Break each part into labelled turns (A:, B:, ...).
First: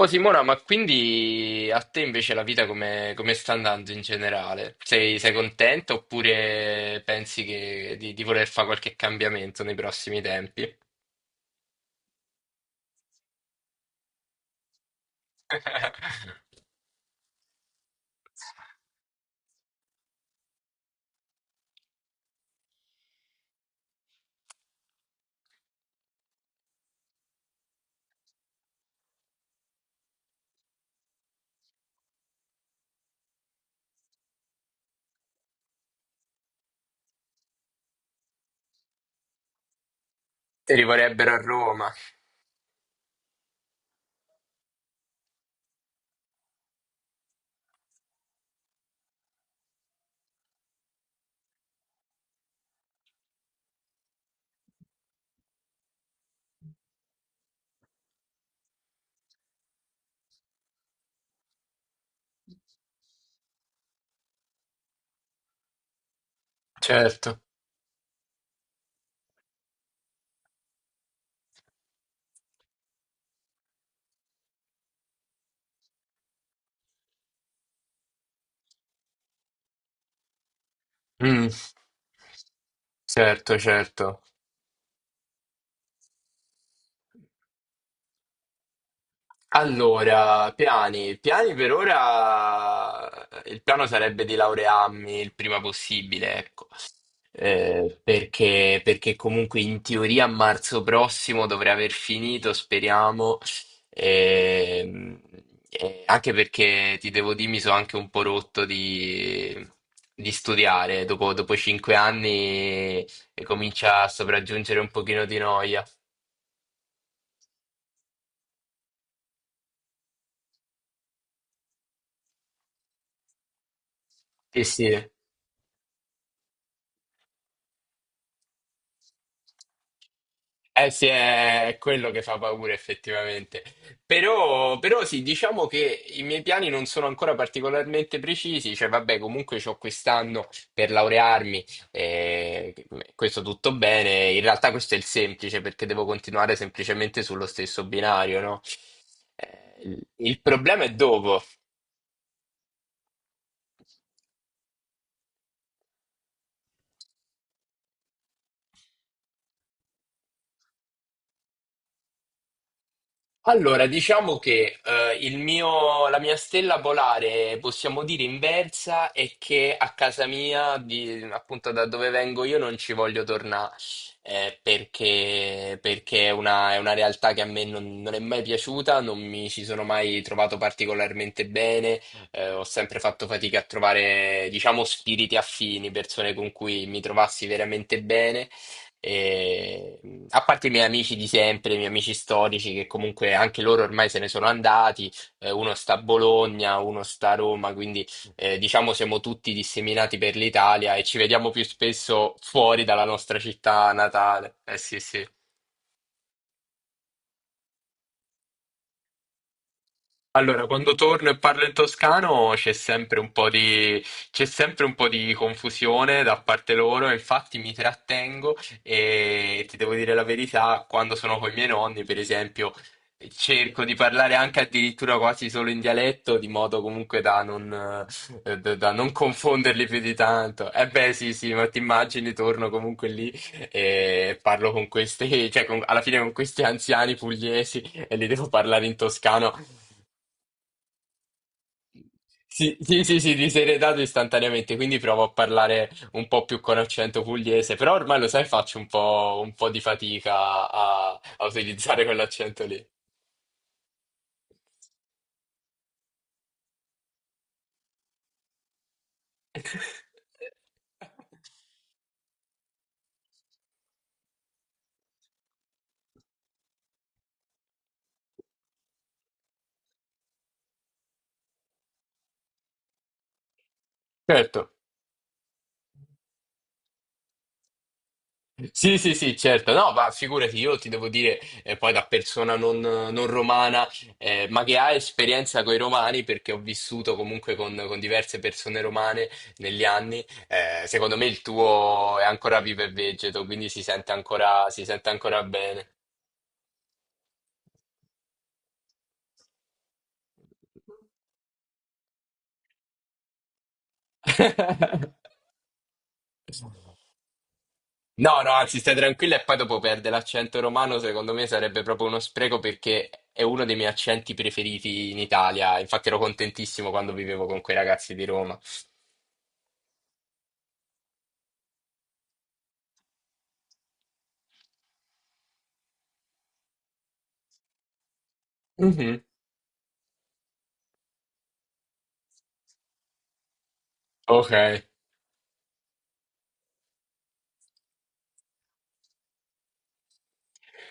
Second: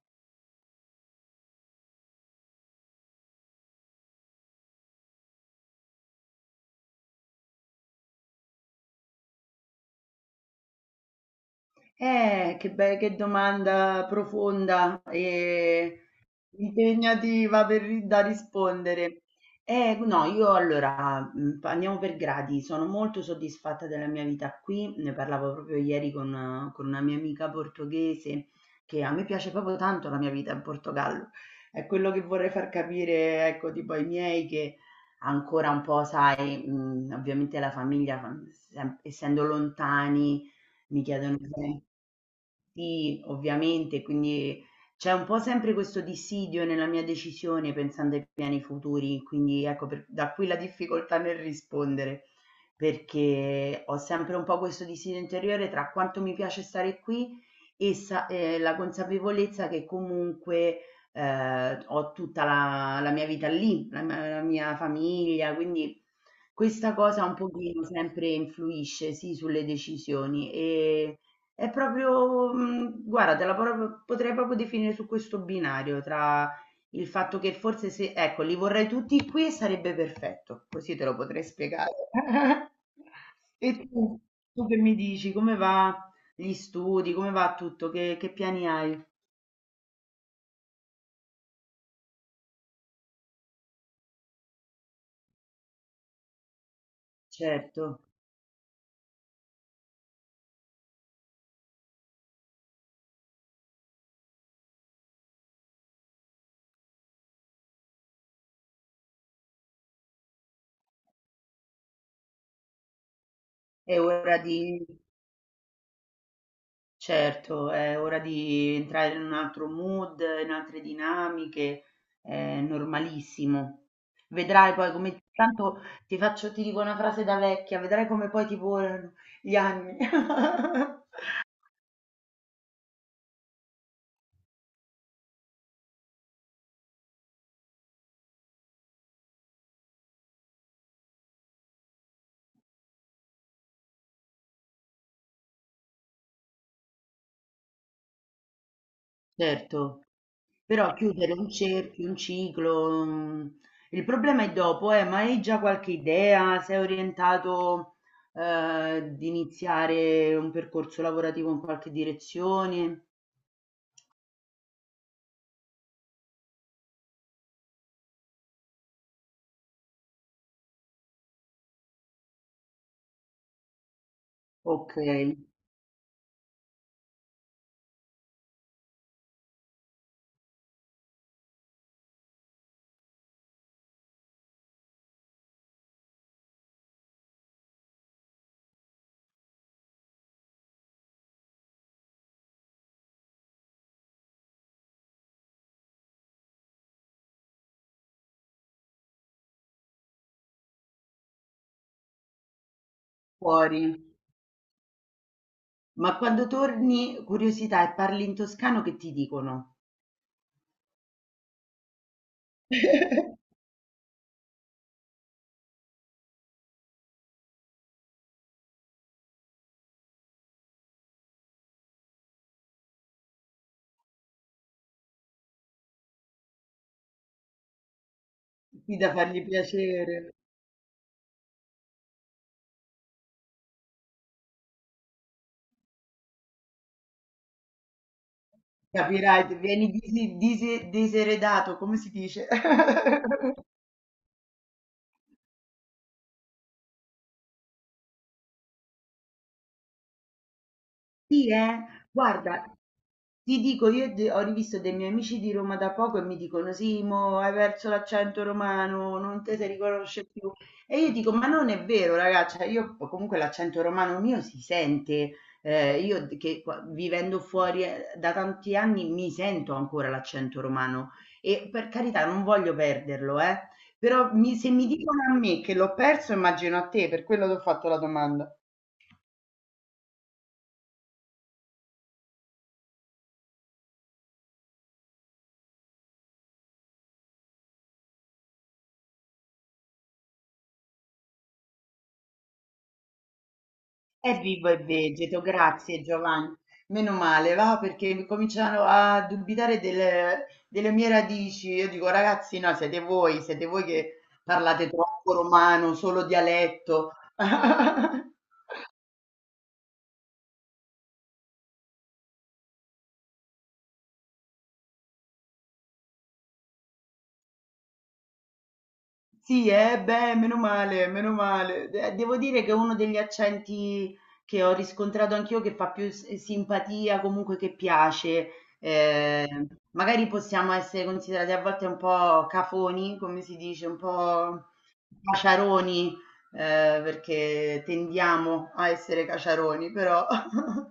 A: Oh Simona, ma quindi a te invece la vita come sta andando in generale? Sei contenta oppure pensi di voler fare qualche cambiamento nei prossimi tempi?
B: Che domanda profonda e impegnativa da rispondere. No, io allora andiamo per gradi. Sono molto soddisfatta della mia vita qui. Ne parlavo proprio ieri con una mia amica portoghese che a me piace proprio tanto la mia vita in Portogallo. È quello che vorrei far capire, ecco, tipo ai miei che ancora un po', sai, ovviamente la famiglia, essendo lontani
A: Ti
B: mi
A: rivorrebbero
B: chiedono
A: a
B: sempre.
A: Roma.
B: Sì, ovviamente, quindi c'è un po' sempre questo dissidio nella mia decisione pensando ai piani futuri, quindi ecco, da qui la difficoltà nel rispondere, perché ho sempre un po' questo dissidio interiore tra quanto mi piace stare qui e la consapevolezza che comunque ho tutta la mia vita lì, la mia famiglia, quindi questa cosa
A: Certo.
B: un pochino sempre influisce, sì, sulle decisioni. È proprio, guarda, te la proprio potrei proprio definire su questo binario, tra il fatto che forse se ecco, li vorrei tutti qui e sarebbe perfetto, così te lo potrei
A: Mm.
B: spiegare.
A: Certo,
B: E tu?
A: certo.
B: Tu che mi dici? Come va gli studi? Come va tutto? Che piani hai?
A: Allora, piani. Piani per ora. Il piano sarebbe di laurearmi il prima possibile, ecco. Eh,
B: Certo,
A: perché, perché comunque in teoria a marzo prossimo dovrei aver finito, speriamo. Ehm, e anche perché ti devo dire, mi sono anche un po' rotto di studiare. Dopo 5 anni e
B: è
A: comincia a
B: ora di
A: sopraggiungere un pochino di noia.
B: Certo, è ora di entrare in un altro mood, in altre dinamiche, è normalissimo.
A: Sì,
B: Vedrai poi
A: sì.
B: come tanto ti dico una frase da vecchia, vedrai come poi ti volano gli anni.
A: Eh sì, è quello che fa paura effettivamente. Però, però sì, diciamo che i miei piani non sono ancora particolarmente precisi, cioè vabbè, comunque c'ho quest'anno per laurearmi, eh, questo tutto bene. In realtà questo è il semplice perché devo continuare semplicemente sullo stesso binario, no? Eh, Il
B: Certo,
A: il problema è
B: però chiudere
A: dopo.
B: un cerchio, un ciclo, il problema è dopo, ma hai già qualche idea? Sei orientato, di iniziare un percorso lavorativo in qualche direzione?
A: Allora, diciamo che la mia stella polare, possiamo dire inversa, è che a casa mia, appunto da dove vengo io, non ci voglio tornare. eh,
B: Ok,
A: perché, perché è una realtà che a me non è mai piaciuta, non mi ci sono mai trovato particolarmente bene. Ho sempre fatto fatica a trovare, diciamo, spiriti affini, persone con cui mi trovassi veramente bene. E, a parte i miei amici di sempre, i miei amici storici, che comunque anche loro ormai se ne sono andati. Uno sta a Bologna, uno sta a Roma, quindi diciamo siamo tutti disseminati per l'Italia e ci vediamo più spesso fuori dalla nostra città
B: fuori.
A: natale. Eh sì, sì.
B: Ma quando torni, curiosità, e parli in toscano che ti dicono?
A: Allora, quando torno e parlo in toscano c'è sempre un po' di confusione da parte loro, infatti mi trattengo e ti devo dire la verità, quando sono con i miei nonni, per esempio, cerco di parlare anche addirittura quasi solo in dialetto, di modo comunque da
B: Sì,
A: non
B: da fargli
A: confonderli più di
B: piacere,
A: tanto. Eh beh, sì, sì, ma ti immagini, torno comunque lì e parlo con questi, cioè alla fine con questi anziani pugliesi e li devo parlare in
B: capirai,
A: toscano.
B: vieni diseredato, come si dice?
A: Sì, sì, sì, sì, ti sei redato istantaneamente, quindi provo a parlare un po' più con accento pugliese, però ormai lo sai, faccio un po' di fatica a, a
B: Sì, eh.
A: utilizzare
B: Guarda,
A: quell'accento lì.
B: ti dico, io ho rivisto dei miei amici di Roma da poco e mi dicono, sì, mo hai perso l'accento romano, non te si riconosce più. E io dico, ma non è vero, ragazza, io comunque l'accento romano mio si sente, io d- che qua- vivendo fuori da tanti anni mi sento ancora l'accento romano e per carità non voglio perderlo, eh. Però
A: Certo.
B: se mi dicono a me che l'ho perso, immagino a te, per quello ti ho fatto la domanda.
A: Sì, sì, sì, certo. No, ma figurati, io ti devo dire, poi da persona non romana, ma che ha esperienza con i romani, perché ho vissuto comunque con diverse persone romane negli anni, secondo me il tuo è ancora vivo e vegeto, quindi
B: È vivo e
A: si sente
B: vegeto,
A: ancora bene.
B: grazie Giovanni. Meno male, va perché cominciano a dubitare delle mie radici. Io dico, ragazzi, no, siete voi che parlate troppo romano, solo dialetto.
A: No, no, anzi, stai tranquilla e poi dopo perde l'accento romano, secondo me sarebbe proprio uno spreco perché è uno dei miei accenti preferiti in Italia. Infatti ero contentissimo quando vivevo con quei ragazzi di Roma.
B: Sì, beh, meno male, meno male. Devo dire che è uno degli accenti che ho riscontrato anch'io che fa più simpatia, comunque che piace.
A: Mhm.
B: Eh, magari possiamo essere considerati a volte un po' cafoni, come si dice, un
A: Ok,
B: po' caciaroni, perché tendiamo a essere caciaroni, però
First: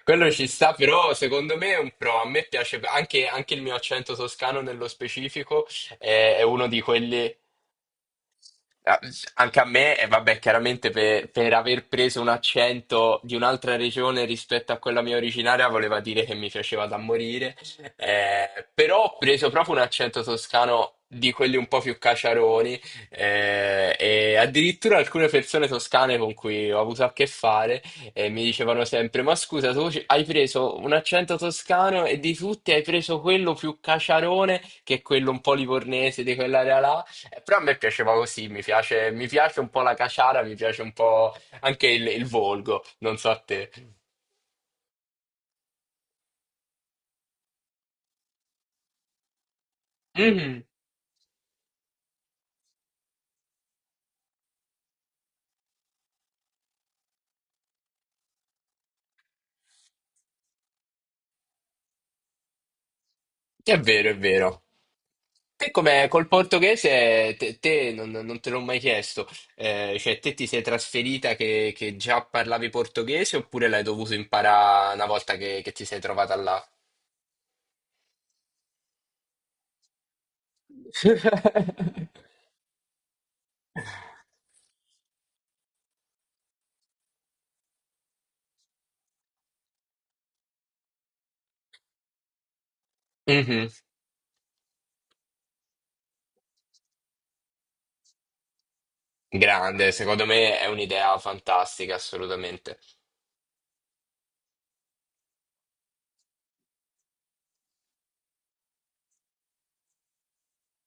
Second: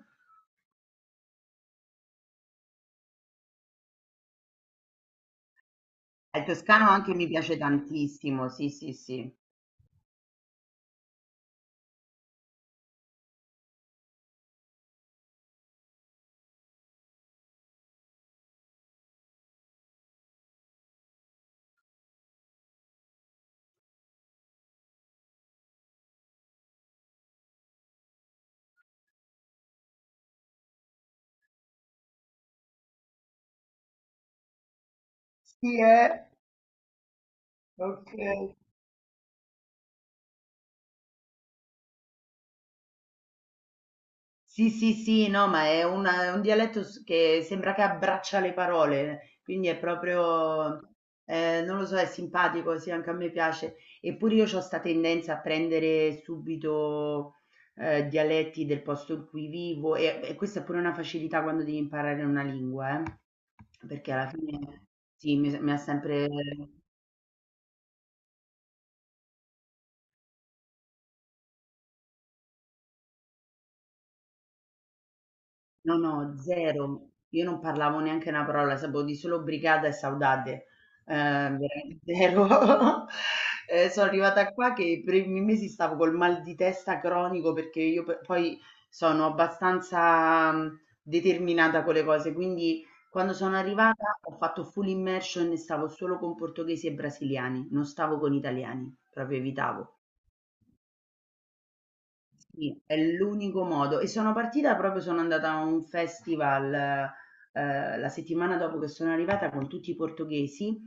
A: quello ci sta, però secondo me è un pro. A me piace anche il mio accento toscano nello specifico, è
B: il
A: uno di
B: toscano anche mi
A: quelli.
B: piace tantissimo, sì, sì,
A: Ah.
B: sì.
A: Anche a me, e vabbè, chiaramente per aver preso un accento di un'altra regione rispetto a quella mia originaria voleva dire che mi piaceva da morire, eh, però ho preso proprio un accento toscano di quelli un po' più caciaroni. E addirittura alcune persone toscane con cui ho avuto a che fare mi dicevano sempre: Ma scusa, hai preso un accento toscano e di tutti hai preso quello più caciarone che è quello un po'
B: Sì,
A: livornese di quell'area là. Però a me
B: ok.
A: piaceva così, mi piace un po' la caciara, mi piace un po' anche il volgo, non so a te.
B: Sì, sì, sì, no, ma è un dialetto che sembra che abbraccia le parole, quindi è
A: Mhm.
B: proprio, non lo so, è simpatico, sì, anche a me piace. Eppure io ho questa tendenza a prendere subito dialetti del posto in cui vivo e questa è pure una facilità quando devi imparare una lingua,
A: È vero,
B: perché
A: è
B: alla
A: vero.
B: fine sì, mi
A: Te
B: mi ha
A: come
B: sempre.
A: col portoghese, te non te l'ho mai chiesto, cioè te ti sei trasferita che già parlavi portoghese oppure l'hai dovuto imparare una volta che ti
B: No,
A: sei
B: no,
A: trovata là?
B: zero. Io non parlavo neanche una parola, sapevo di solo brigata e saudade. Veramente zero. Sono arrivata qua che per i primi mesi stavo col mal di testa cronico perché io poi sono abbastanza determinata con le cose, quindi quando sono
A: Mhm.
B: arrivata ho fatto full immersion e stavo solo con portoghesi e brasiliani, non stavo con italiani, proprio
A: Grande,
B: evitavo.
A: secondo me è un'idea fantastica, assolutamente.
B: Sì, è l'unico modo. E sono partita proprio sono andata a un festival, la settimana dopo che sono arrivata con tutti i portoghesi,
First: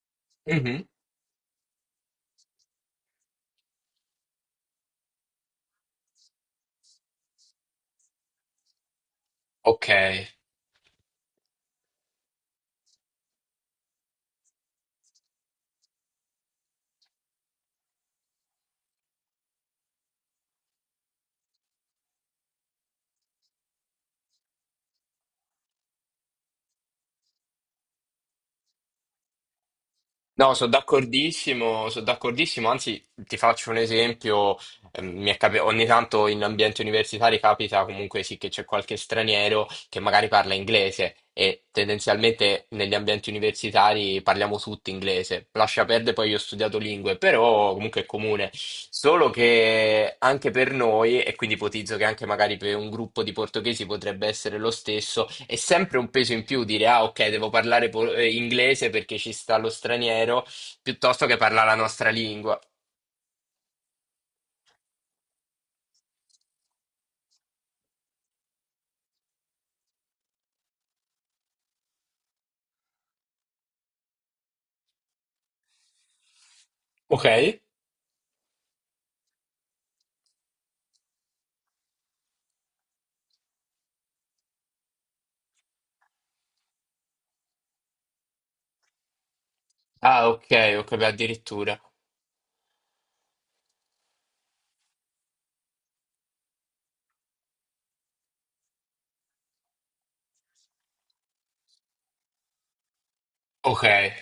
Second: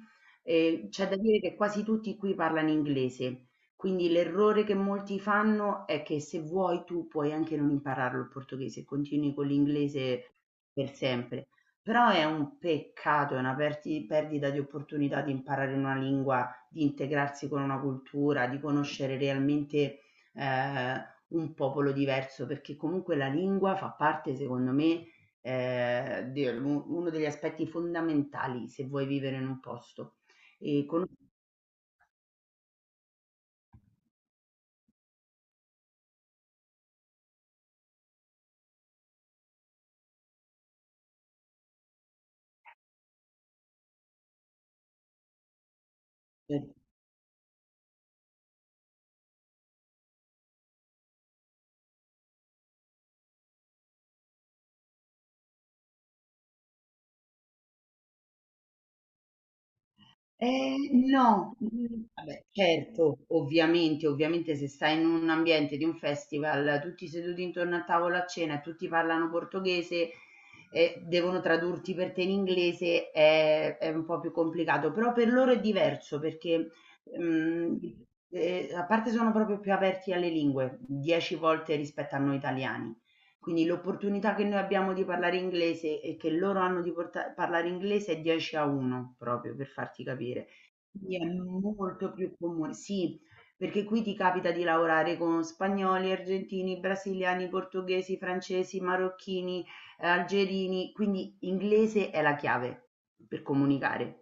A: Mhm.
B: e c'è da dire che quasi tutti qui parlano inglese. Quindi l'errore che molti fanno è che se vuoi tu puoi anche non impararlo il portoghese, continui con
A: Ok.
B: l'inglese per sempre. Però è un peccato, è una perdita di opportunità di imparare una lingua, di integrarsi con una cultura, di conoscere realmente eh, un popolo diverso, perché comunque la lingua fa parte, secondo me, di uno degli aspetti fondamentali se vuoi vivere in un posto.
A: No,
B: E conoscere
A: sono d'accordissimo, anzi ti faccio un esempio. Ogni tanto in ambienti universitari capita comunque sì che c'è qualche straniero che magari parla inglese e tendenzialmente negli ambienti universitari parliamo tutti inglese. Lascia perdere, poi io ho studiato lingue, però comunque è comune. Solo che anche per noi, e quindi ipotizzo che anche magari per un gruppo di portoghesi potrebbe essere lo stesso, è sempre un peso in più dire ah ok, devo parlare inglese perché ci sta lo straniero, piuttosto che
B: No,
A: parlare la nostra
B: vabbè,
A: lingua.
B: certo, ovviamente, ovviamente se stai in un ambiente di un festival, tutti seduti intorno a tavola a cena e tutti parlano portoghese e devono tradurti per te in inglese, è un po' più complicato, però per loro è diverso perché
A: Ok?
B: mm, a parte sono proprio più aperti alle lingue, 10 volte rispetto a noi italiani. Quindi l'opportunità che noi abbiamo di parlare inglese e che loro hanno di parlare inglese è 10 a 1 proprio per farti
A: Ah,
B: capire.
A: ok, ok, beh,
B: Sì, è
A: addirittura.
B: molto più comune, sì, perché qui ti capita di lavorare con spagnoli, argentini, brasiliani, portoghesi, francesi, marocchini, algerini, quindi inglese è la chiave per
A: Ok,
B: comunicare.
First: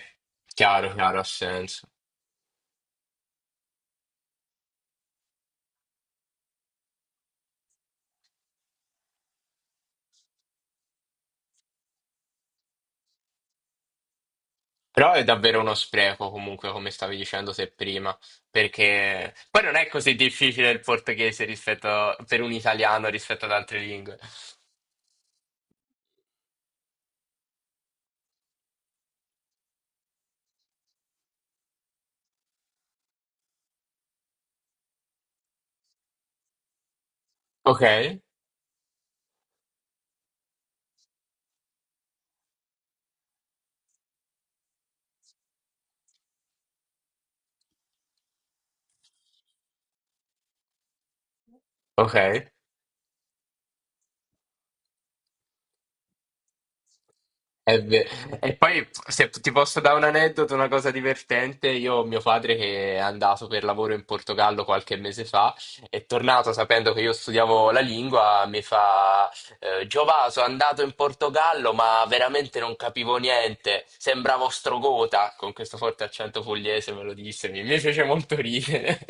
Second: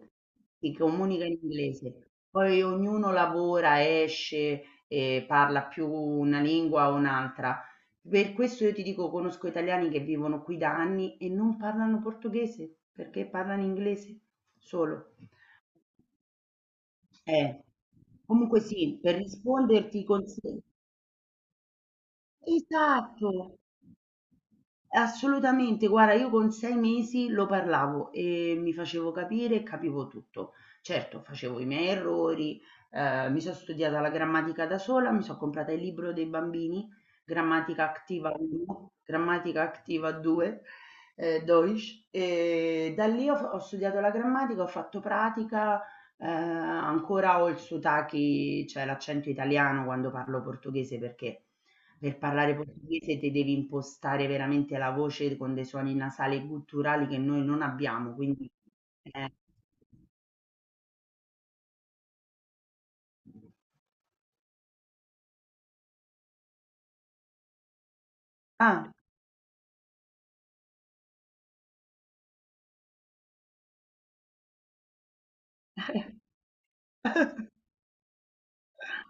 B: Si
A: chiaro, chiaro, ha
B: comunica in
A: senso.
B: inglese, poi ognuno lavora, esce e parla più una lingua o un'altra. Per questo io ti dico, conosco italiani che vivono qui da anni e non parlano portoghese, perché parlano inglese
A: Però
B: solo.
A: è davvero uno spreco, comunque, come stavi dicendo
B: Eh,
A: te prima,
B: comunque sì. per
A: perché poi non è
B: risponderti
A: così
B: consi
A: difficile il portoghese rispetto per un italiano
B: Esatto.
A: rispetto ad altre lingue.
B: Assolutamente, guarda io con 6 mesi lo parlavo e mi facevo capire e capivo tutto. Certo, facevo i miei errori, mi so' studiata la grammatica da sola, mi so' comprata il libro dei bambini,
A: Ok,
B: Grammatica Activa 1, Grammatica Activa 2, Deutsch, e da lì ho studiato la grammatica, ho fatto pratica, ancora ho il sotachi cioè l'accento italiano quando parlo portoghese perché per
A: ok.
B: parlare portoghese te devi impostare veramente la voce con dei suoni nasali culturali che noi non
A: È ve-
B: abbiamo, quindi
A: E poi se
B: eh.
A: ti posso dare un aneddoto, una cosa divertente, io ho mio padre che è andato per lavoro in Portogallo qualche mese fa, è tornato sapendo che io studiavo la lingua, mi
B: Ah,
A: fa Giova, sono andato in Portogallo ma veramente non capivo niente, sembravo Strogota, con questo forte accento pugliese me lo disse, mi fece molto ridere.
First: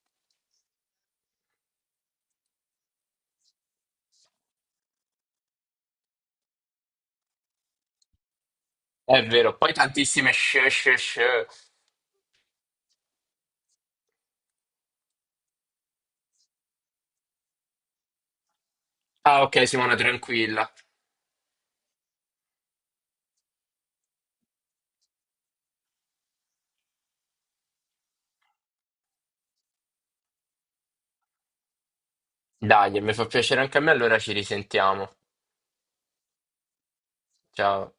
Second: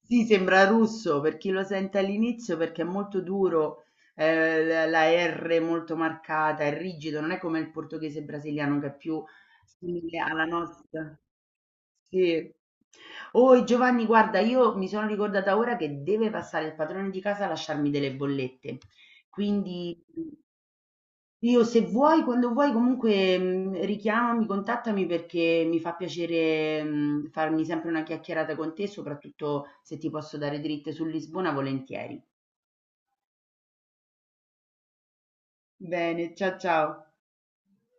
B: sì, sembra russo per chi lo sente all'inizio perché è molto duro, la R molto marcata, è rigido, non è come il portoghese brasiliano che è
A: È
B: più
A: vero, poi
B: simile
A: tantissime
B: alla
A: sh, sh,
B: nostra.
A: sh.
B: Sì. Oh Giovanni, guarda, io mi sono ricordata ora che deve passare il padrone di casa a lasciarmi delle bollette,
A: Ah ok Simona,
B: quindi.
A: tranquilla.
B: Io se vuoi, quando vuoi, comunque richiamami, contattami perché mi fa piacere farmi sempre una chiacchierata con te, soprattutto se ti posso dare dritte su Lisbona, volentieri.
A: Dai, mi fa piacere anche a me, allora ci risentiamo.
B: Bene, ciao ciao.
A: Ciao.